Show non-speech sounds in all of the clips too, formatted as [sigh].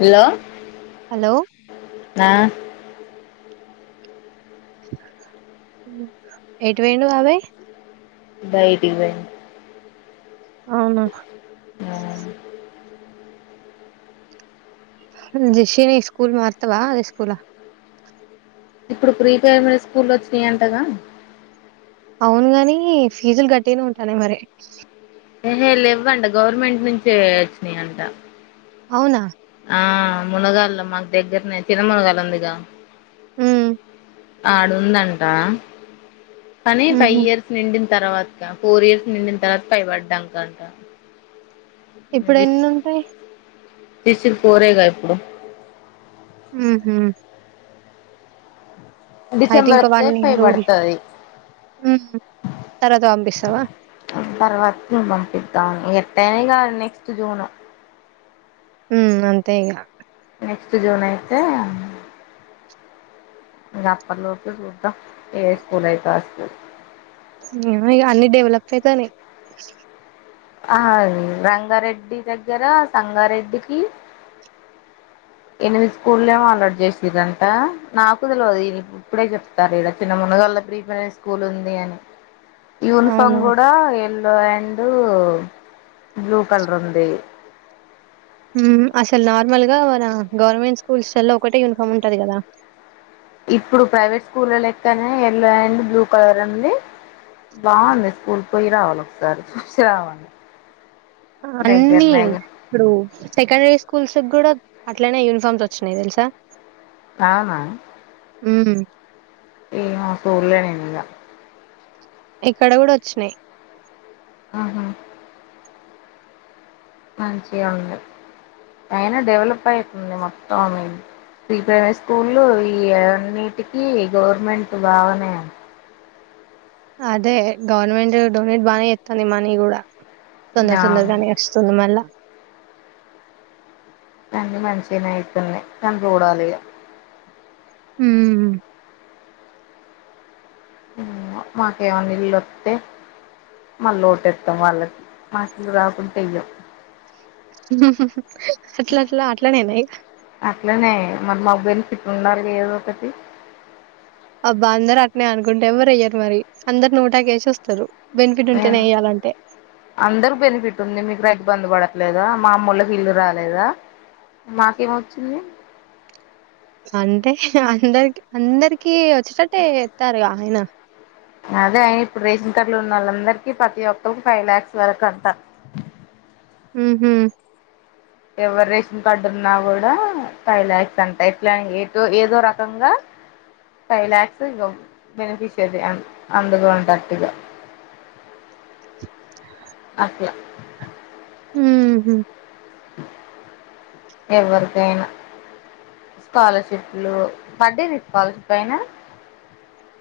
Hello hello ఆ ఏటువేను బబాయి బయటికి [unintelligible] అవునా ఆ [unintelligible] స్కూల్ మార్తవా అదే స్కూలా ఇప్పుడు ప్రీ ప్రైమరీ స్కూల్ వచ్చినాయి అంటగా అవును గాని ఫీజులు గట్టినే ఉంటాన్నాయి మరి హే లే ఇవ్వంట గవర్నమెంట్ నుంచి వచ్చినాయి అంట అవునా ఆ మునగాళ్లో మాకు దగ్గరనే తిన మునగాలుందిగా హు ఆడుందంట కానీ ఫైవ్ ఉహు ఇయర్స్ నిండి తర్వాత ఫోర్ ఇయర్స్ నిండిన తర్వాత పైపడ కంట ఇప్పుడు ఎన్ని ఉంటాయి [unintelligible] ఫోర్ రేగా ఇప్పుడు హు హు డిసెంబర్ ఇంకో వేస్తే వన్ ఫైవ్ ఇయర్ ఊర్లి పడుతుది ఉమ్ తర్వాత పంపిస్తావా తర్వాత పంపిద్దాను ఎ టనగా నెక్స్ట్ జూను ఉ అంత ఇ నెక్స్ట్ జోన్ అయితే ఇంకా అప్పటి లోపు చూద్దాం ఎ స్కూల్ అయితే ఆ స్కూల్ ఏ ఇ అన్ని డెవలప్ అయితానే అ అది రంగారెడ్డి దగ్గర సంగారెడ్డికి ఎనిమిది స్కూళ్ల్లో అలవాటు చేసదంట నాకు తెలియదు ఇప్పుడే చెప్తారు ఇడ చిన్న ముందు ప్రీ ప్రమరీ స్కూల్ ఉంది అని యూనిఫామ్ అవును కూడా అండ్ బ్లూ కలర్ ఉంది అసలు నార్మల్ గా మన గవర్నమెంట్ స్కూల్స్ లో ఒకటే యూనిఫామ్ ఉంటది కదా ఇప్పుడు ప్రైవేట్ స్కూల లెక్కనే యల్లో అండ్ బ్లూ కలర్ అండి బాగుంది స్కూల్, పోయి రావాల్ ఒకసారి చూసి రావాలి అన్నీ దగ్గరనే ఇగ ఇప్పుడు సెకండరీ స్కూల్స్ కూడా అట్లనే యూనిఫార్మ్స్ వచ్చినయి తెలుసా అవునా మ్మ్ ఏమో సూడలే నేన్ ఇగా ఇక్కడ కూడా వచ్చినాయి్ ఆహా మంచిగ ఉంది, అయినా డెవలప్ అయితుంది మొత్తం మీ ప్రీ ప్రైమరీ స్కూలు, ఈ అన్నిటికీ గవర్నమెంట్ బాగానే అదే గవర్నమెంట్ డొనేట్ బానే చేత్తంది మనీ కూడా తొందర ఆ తొందరగానే అస్తుంది మళ్ళా అన్ని మంచిగనే అయితునయ్ కానీ చూడాలిగా మ్మ్ మాకేమన్న ఇల్లోత్తే మళ్ళీ ఓటెత్తం వాళ్ళకి, మాకు ఇల్లు రాకుంటే ఇయ్యం అట్ల ఎట్లా, అట్ల నేనా ఇగ అట్లనే మరి మాక్ బెనిఫిట్ ఉండాలి కదా ఏదో ఒకటి అబ్బా అందరు అట్నే అనుకుంటే ఎవరు ఎయ్యారు మరి అందరు నోటాకేషి వస్తారు ఏ అందరిక్ బెనిఫిట్ ఉంది మీకు రైతుబంధు పడ లేదా మా అమ్మోలాక్ ఇల్లు రాలేదా మాకేమొచ్చింది అంటే, అందరికి అందరికి వచ్చేటట్టే చెత్తారుగా ఆయన అదే అయిన ఇప్పుడు రేషన్ కార్డులున్నోల్ అందరికి ప్రతి ఒక్కరికి ఫైవ్ లాక్స్ వరకు అంటా మ్మ్హ్హ్ ఎవరు రేషన్ కార్డు ఉన్నా కూడా ఫైవ్ లాక్స్ అంటా ఎట్లా ఏదో ఏదో రకంగా ఫైవ్ లాక్స్ ఇ బెనెఫిషరీ అంద్ అందులో ఉంటట్టుగా అట్ల మ్మ్హ్హ్ ఎవరికైనా స్కాలర్షిప్లు, పడ్డది స్కాలర్షిప్ అయినా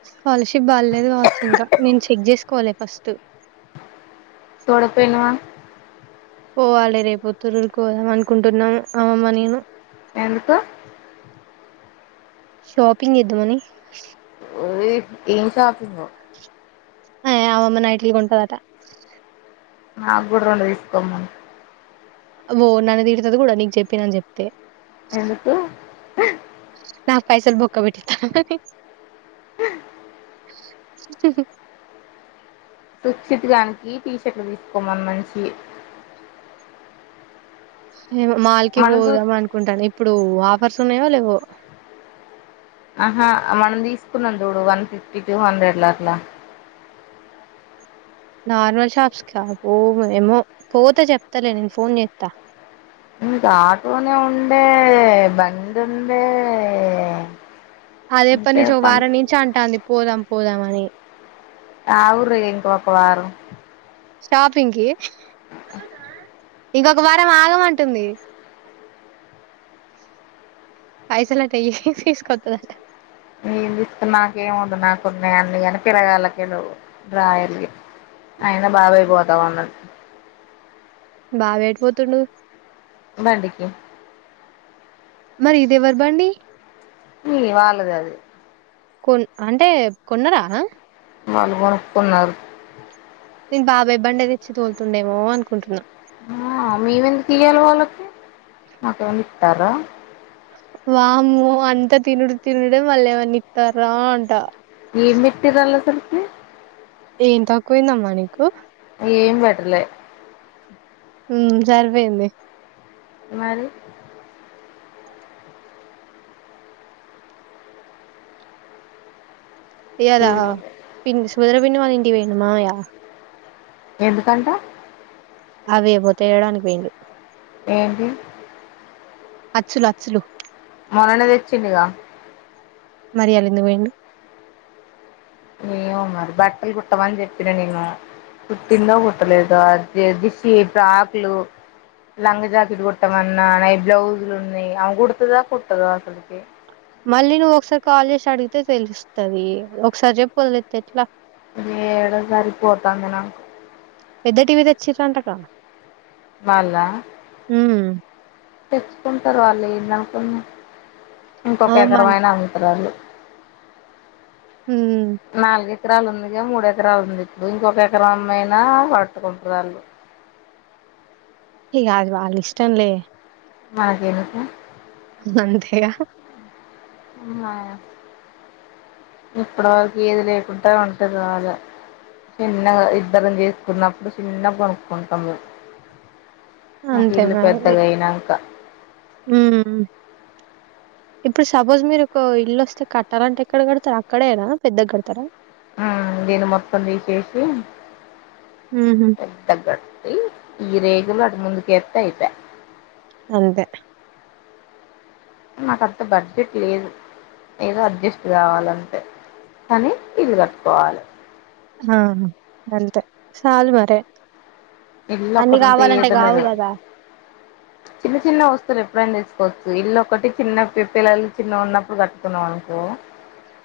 స్కాలర్షిప్ బాల్లేదు కావచ్చు ఇంకా నేను చెక్ చేసుకోవాలి ఫస్ట్ చూడకపోయినవా పోవాలి రేపు తొర్రుర్ కి పోదాం అనుకుంటున్నాము అమమ్మ నేను ఎందుకు షాపింగ్ చేద్దామని ఓ ఏం షాపింగో ఆ అమ్మమ్మ నైటీలు కొంటదాట నాకు కూడా రెండు తీసుకోమ్మన్ ఓ నన్ను తిడ్తది కూడా నీకు చెప్పినని చెప్తే ఎందుకు నాక్ పైసలు బొక్క బెట్టి తు చిట్టి గానికి టీషర్ట్లు తీసుకోమన్న చి మాల్ కి మనం చూస్ పోదాం అనుకుంటన్న ఇప్పుడు ఆఫర్స్ ఉన్నాయో లేవో ఆహా మనం తీసుకున్నం చూడు వన్ ఫిఫ్టీ టూ హండ్రెడ్ ల అట్లా నార్మల్ షాప్స్ కా అబ్బో ఎమో, పోతే చెప్తలే నేను ఫోన్ చేత్తా మీక్ ఆటోనే ఉండే బండ్ ఉండే అది ఎప్పటి ఇంకే నుంచో పని వారం నుంచి అంటాంది పోదాం పోదాం అని అవుఊరు ఎంకో ఒక వారం షాపింగ్ కి ఇంకొక వారం ఆగం అంటుంది పైసలుట్టయ తీసుకతది అట ఏ ఇస్తు నాకేమవుదు నాకు ఉన్నా అడి కాని పిరగాలకిళవు రాయల్ అయినా బాబాయి పోతాన్నా బావ ఎటు పోతుండు బడికి మరి ఇది ఏవర బండి వాళ్ళది అది కొన్ అంటే కొన్నరా మల్గం కున్నల్ నేను బాబాయబ్ బండే తెచ్చి తోలుతుండేమో అనుకుంటున్నా ఆ మవెందు ఇయాలి వాళ్ళకి మాకే ఇస్తారా వాము అంతా తినుడు తినుడే మళ్ళ ఏమన్నా ఇస్తారా అంట ఏంమిట్రల్ వల్ల అసల్ ఏం తక్కువయిందమ్మా నీకు ఏం పెటలే సరిపోయింది మరి యదా మరి పిన్ సుభద్ర పిన్న వాళంటి పోయిండా మామయ్య ఎందుకంట అవే పోతేయడానికి పోయిండు ఏది అచ్చలు అచ్చలు మొన్న నే తెచ్చిడిగా మరి ఇయల ఎందుకు పోయిండు ఏమో మరి బట్టలు కుట్టమనీ చెప్పిన నేను కుటింద కుట్టలేదు అ దిశ ప్రకులు లంగ్ జాకెట్ కొట్టామ అన్న నై బ్లౌజ్లు ఉన్నాయి అ కుడతుదా కుట్టదో అసలుకి మళ్ళీ నువ్వు ఒకసారి కాలేస్ అడిగితే తెలుస్తది ఒకసారి చెప్ వదిలేస్తే ఎట్లా మీ ఏడోసారి పోతా అంగనా ఎద టీవీ తెచ్చి రంట కా వాళ్ళ తెచ్చుకుంటారు వాళ్ళు ఏందనుకుని ఇంకొక అవమాన్ ఎకరమైనా అంటారు వాళ్ళు మ్మ్ నాలుగు ఎకరాలు ఉందిగా మూడు ఎకరాలు ఉంది ఇప్పుడు ఇంకొక ఎకర అమ్మయినా పట్టు కుంటరు వాళ్ళు ఇక అది వాళ్ళ ఇష్టంలే మనకేందుకు అంతేగా హా ఇప్పటి వరకు ఏది లేకుండా ఉంటది బాగా చిన్నగా ఇద్దరం చేసుకున్నప్పుడు చిన్న కొనుక్కుంటాము అంతేగా మరి మ్మ్ ఇప్పుడు సపోజ్ మీరు ఒక ఇల్లు వస్తే కట్టాల అంటే ఎక్కడ కడతారు అక్కడే ఎనా పెద్దగా కడతారా ఆ నేను మొత్తం దిసే సి హుహు. పెద్ద గట్టి ఈ రేకులు అటు ముందుక ఎస్త అయిపాయి అంతే నాకంత బడ్జెట్ లేదు ఏదో అడ్జస్ట్ కావాలంటే కానీ ఇది కట్టుకోవాలి ఆ అంతే సాల్ మారే ఎల్ొక్కటింట ఏదన్న గదా! చిన్న చిన్న వస్తు అసలు ఎప్పుడైం తీసుకోవచ్చు ఇల్లుొ ఒకటి చిన్న పిల్లలు చిన్న ఉన్నప్పుడు కట్టుకున్నాం అనుకో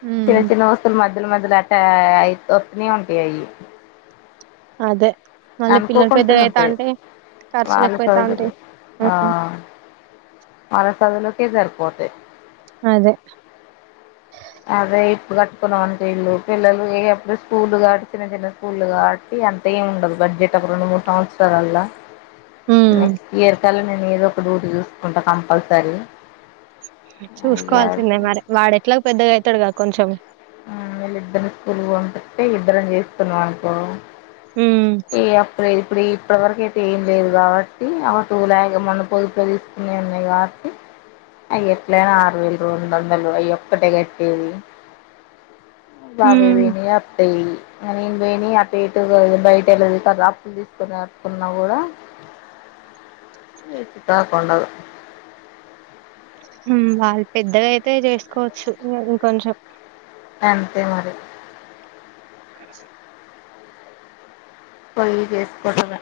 హ్మ్. చిన్న చిన్న వస్తువులు మధ్యల మధ్యలో అట్ట అయి వస్తనే ఉంటాయివి అదే మళ్ళీ పిల్లలు పెద్ద అవుతా ఉంటాయి ఉంటే ఖర్చులు వాళ్ళ ఎక్కువవుతా ఉంటా చదువులు మర చదులోకే సరిపోత అదే అదే ఇప్పుడు కట్టుకున్నాం అంట ఇల్లు పిల్లలు ఏప్పుడు స్కూల్లు కాబట్టి చిన్న చిన్న స్కూళ్లు కాబట్టి అంత ఏం ఉండదు బడ్జెట్ ఒక రెండు మూడు సంవత్సరాలల్లా హ్మ్. నెక్స్ట్ ఇయర్ కల్లా నేను ఏదో ఒక డ్యూటీ చూసుకుంటా కంపల్సరీ అయ్యా చూసుకోవాల్సిందే మరి వాడు ఎట్లా పెద్దగా అవుతాడుగా కొంచెం వీళ్ళిద్దరిని స్కూల్ బంంటే ఇద్దరం చేస్తున్నాం అనుకో హ్మ్. ఏ అప్పు్రల్ ఇప్పుడు ఇప్పటి వరక అయితే ఏం లేదు కాబట్టి అ టూ లే మొ పొదుపు తీసునే ఉన్నాయి కాబట్టి అ ఎట్లనా ఆరు వేలు రెండు వందలు అయ ఒక్కటే కట్టేది హ్మ్. బావేవేణ అత్త అ వని అటు ఇటు బయట వెళ్ళదు క అప్పులు తీసుకొనిటుకున్నా కూడా [unintelligible] వాళ్ళు పెద్దగా అయితే చేసుకోవచ్చు ఇంకొంచెం అంతే మరి అ స చేసుకుడద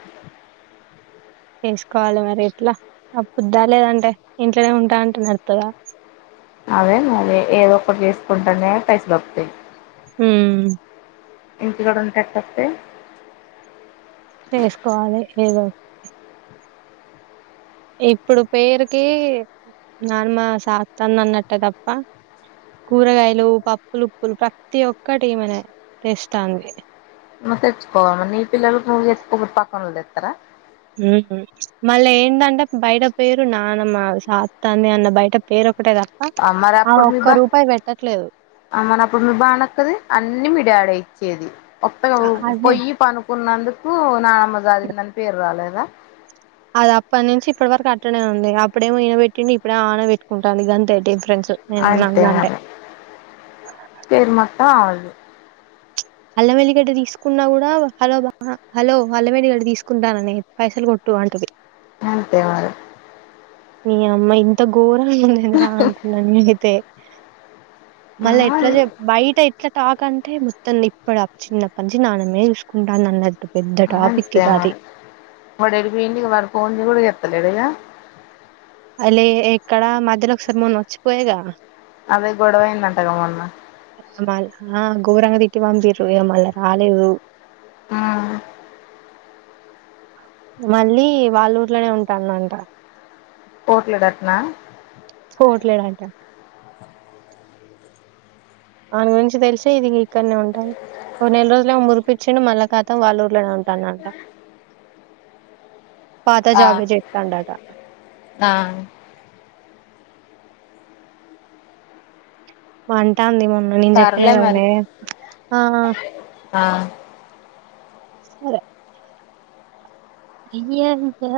చేసుకోవాలి మరి ఇట్లా ఆ పుద్దా లేదంటే ఇంట్లోనే ఉంటా అంటే నడుతుందా అదే నువ ఏదో ఒకటి చేసుకుంటానే పైస పక్తాయి హ ఇంటి కూడా ఉంటారు తప్పతే చేసుకోవాలి ఏదో ఇప్పుడు పేరుకి నానమ సాస్తంద అన్నట్టే తప్ప కూరగాయలు పప్పులుప్పులు ప్రతి ఒక్కటి మన తెస్తాంది ను తెచ్చుకోవాలి మ ఈ పిల్లలు పక్కన తెస్తారా మళ్ళీ ఏంటంటే బయట పేరు నాన్నమ్ మా సాత్త అంది అన్న బయట పేరు ఒకటే తప్ప ఆ ఒక్క రూపాయి పెట్టట్లేదు అ మన అప్పుడు మీ బానక్కది అన్నిీ మీ డాడీ వచ్చేది ఒప్ప అ అదే పొయ్యి పనుకున్నందుకు నానమ్మ జారిందని పేరు రాలేదు అదా అది అప్పటి నుంచి ఇప్పటి వరకు అట్టడే ఉంది అప్పుడేమి ఈయన పెట్టిడి ఇప్పుడే ఆన పెట్టుకుంటుంది గంత అంతే మరి పేరు మత్త ఆవుళు అల్లమల్లిగడ్డ తీసుకున్నా కూడా హలో బా హలో అల్లమల్లిగడ్డ తీసుకుంటానని పైసలు కొ టు అంటది ననంతే మర మీ అమ్మ ఇంత ఘోరంగా ఉందిందిరా అనుకున్నాను అయితే మల ఎట్ల మరి జ బయిట ఎట్లా తాకంటే మొత్తం ఇప్పుడు ఆ చిన్నప్పనించి నానమే చూసుకుంటాను అన్నట్డు అ ఎంతే మ ఇడ పడి మ పో కూడా ఎ ఎడ అలీ ఎక్కడ మధ్యలోకి సార్ మున్ వచ్చపోయగా అదే గొడవైందంటగా మొన్న ఏమాల్ ఆ గోరంగా తిట్టి పంపారు మళ్ళీ రాలేరు ఆ మళ్ళీ వాళ్ల ఊర్లనే ఉంటాది అంట పోట్లేడట్నా పోట్లేడంట వాని గురించి తెలిసి ఇది ఇక్కడనే ఉంటాంది. ఓ నెల రోజులు ఏమో మురిపిచ్చిండు మళ్ళా ఖతం వాళ్ళ ఊర్లనే ఉంటాడు అంట పాత ఆ జాబే చెతాండు అట ఆ మంటాందిమో నేను చెప్పిన సర్లే మరి కదానే ఆ ఆ సరే అయ్యో నీకు